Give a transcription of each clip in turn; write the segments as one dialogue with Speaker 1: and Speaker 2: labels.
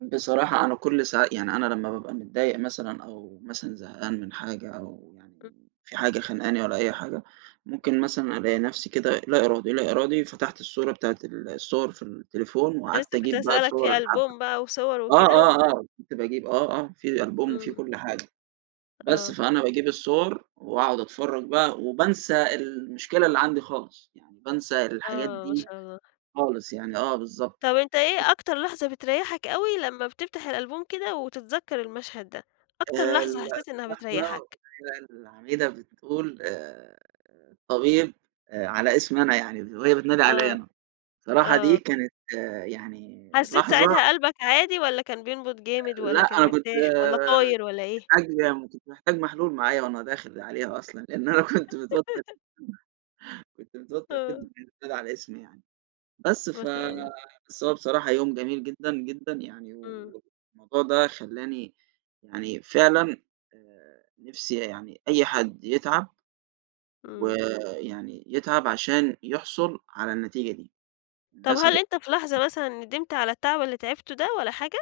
Speaker 1: بصراحة أنا كلّ ساعة، يعني أنا لمّا بابقى متضايق مثلًا أو مثلًا زهقان من حاجة، أو يعني
Speaker 2: إمم.
Speaker 1: في حاجة خانقاني والّا أي حاجة،
Speaker 2: [unintelligible]
Speaker 1: ممكن مثلًا ألاقي نفْسي كده لا إرادي، لا إرادي فتحت الصورة بتاعة ال الصوَر في التليفون،
Speaker 2: أنا
Speaker 1: وقعدت
Speaker 2: لسّه كنت
Speaker 1: أجيب بقى
Speaker 2: هاسألك،
Speaker 1: صوَر
Speaker 2: في
Speaker 1: الحفلة
Speaker 2: ألبوم بقى وصور
Speaker 1: آه،
Speaker 2: وكده؟
Speaker 1: آه، آه، كنت باجيب آه، آه، في ألبوم وفيه
Speaker 2: إمم.
Speaker 1: كلّ حاجة، بس
Speaker 2: آه.
Speaker 1: فأنا باجيب الصوَر وأقعد أتفرّج بقى، وبانسى المشكلة اللي عندي خالص، يعني بانسى الحاجات
Speaker 2: آه، ما
Speaker 1: دي
Speaker 2: شاء الله.
Speaker 1: خالص يعني، آه بالضبط.
Speaker 2: طب أنت إيه
Speaker 1: [unintelligible]
Speaker 2: أكتر لحظة بتريحَك أوي، لمّا بتفتح الألبوم كده، وتتذكر المشهد ده؟ أكتر
Speaker 1: آآ
Speaker 2: لحظة
Speaker 1: ال
Speaker 2: حسّيت إنها
Speaker 1: لحظة بالاقي
Speaker 2: بتريحَك؟
Speaker 1: بقى العميدة بتقول، آآ طبيب، على اسمي أنا يعني، وهي بتنادي عليَّ
Speaker 2: آه،
Speaker 1: أنا، بصراحة دي
Speaker 2: آه.
Speaker 1: كانت يعني
Speaker 2: حسّيت
Speaker 1: لحظة
Speaker 2: ساعتها قلبَك عادي، والّا كان بينبض جامد،
Speaker 1: لأ
Speaker 2: والّا كان
Speaker 1: أنا كنت
Speaker 2: مرتاح، والّا طاير والّا إيه؟
Speaker 1: محتاج وكنت محتاج محلول معايا وأنا داخل عليها أصلًا، لإن أنا كنت متوتر كنت متوتر
Speaker 2: آه.
Speaker 1: جدًا وهي بتنادى على اسمي يعني، بس
Speaker 2: ما
Speaker 1: ف
Speaker 2: شاء الله.
Speaker 1: بس هو بصراحة يوم جميل جدًا، جدًا، يعني
Speaker 2: إمم.
Speaker 1: والموضوع ده خلّاني يعني فعلًا، آآ نِفْسي يعني أي حد يتعب،
Speaker 2: إمم.
Speaker 1: ويعني يتعب عشان يحصُل على النتيجة دي،
Speaker 2: طَب
Speaker 1: الناس هت
Speaker 2: هل أنت في لحظة مثلًا ندمت على التعب اللي تعبته ده، والّا حاجة؟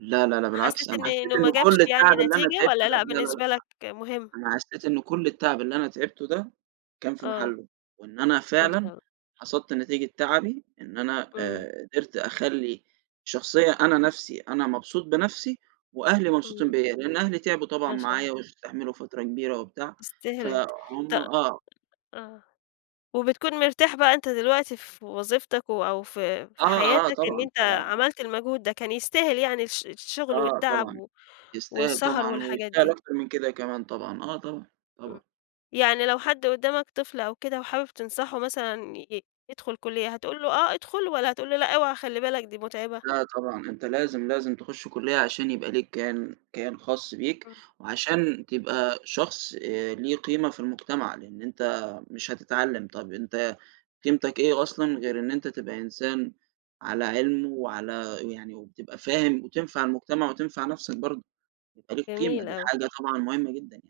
Speaker 1: لا، لا، لأ، بالعكس
Speaker 2: حسّيت
Speaker 1: أنا
Speaker 2: إن
Speaker 1: حسّيت
Speaker 2: إنه ما
Speaker 1: إنه
Speaker 2: جابش
Speaker 1: كلّ
Speaker 2: يعني
Speaker 1: التعب اللي أنا
Speaker 2: نتيجة،
Speaker 1: تعبته
Speaker 2: والّا
Speaker 1: ده
Speaker 2: لأ
Speaker 1: لا، لا، لأ
Speaker 2: بالنسبة لَك مُهم؟
Speaker 1: أنا حسّيت إن كلّ التعب اللي أنا تعبته ده كان في
Speaker 2: آه،
Speaker 1: محلُّه، وإن أنا
Speaker 2: ما شاء
Speaker 1: فعلًا
Speaker 2: الله.
Speaker 1: حصدت نتيجة تعبي، إن أنا
Speaker 2: إمم.
Speaker 1: آآ قدرت أخلّي، شخصية أنا نَفْسي أنا مبسوط بنفْسي وأهلي مبسوطين
Speaker 2: إمم.
Speaker 1: بيّا، لإن أهلي تعبوا طبعًا
Speaker 2: ما شاء الله.
Speaker 1: معايا، واستحملوا فترة كبيرة وبتاع،
Speaker 2: يستاهل أنت،
Speaker 1: فهُم
Speaker 2: ت
Speaker 1: آه.
Speaker 2: آه، وبتكون مرتاح بقى أنت دلوقتي في وظيفتَك و أو في
Speaker 1: آه،
Speaker 2: في حياتَك
Speaker 1: آه،
Speaker 2: إن
Speaker 1: طبعًا،
Speaker 2: أنت
Speaker 1: طبعًا، آه.
Speaker 2: عملت المجهود ده، كان يستاهل يعني الش الشُغل
Speaker 1: آه
Speaker 2: والتعب
Speaker 1: طبعًا،
Speaker 2: و
Speaker 1: يستاهل
Speaker 2: والسهر
Speaker 1: طبعًا،
Speaker 2: والحاجات
Speaker 1: ويستاهل
Speaker 2: دي.
Speaker 1: أكتر من كده كمان طبعًا، آه طبعًا، طبعًا.
Speaker 2: إمم، يعني لو حد قدّامَك طفل أو كده وحابب تنصحه مثلًا ي يدخُل كلية، هتقول له آه أدخُل، والّا هتقول له لأ اوعى خلّي بالَك دي مُتعبة؟
Speaker 1: لأ طبعًا أنت لازم، لازم تخش كُلّية عشان يبقى ليك كيان كيان خاص بيك،
Speaker 2: إمم.
Speaker 1: وعشان تبقى شخص آآ ليه قيمة في المجتمع، لإن أنت مش هتتعلّم، طَب أنت قيمتَك إيه أصلًا غير إن أنت تبقى إنسان على علم، وعلى يعني وتبقى فاهم وتنفع المجتمع وتنفع نفْسك برضه، يبقى ليك قيمة
Speaker 2: جميل
Speaker 1: دي
Speaker 2: أوي.
Speaker 1: حاجة طبعًا مُهمَّة جدًا يعني.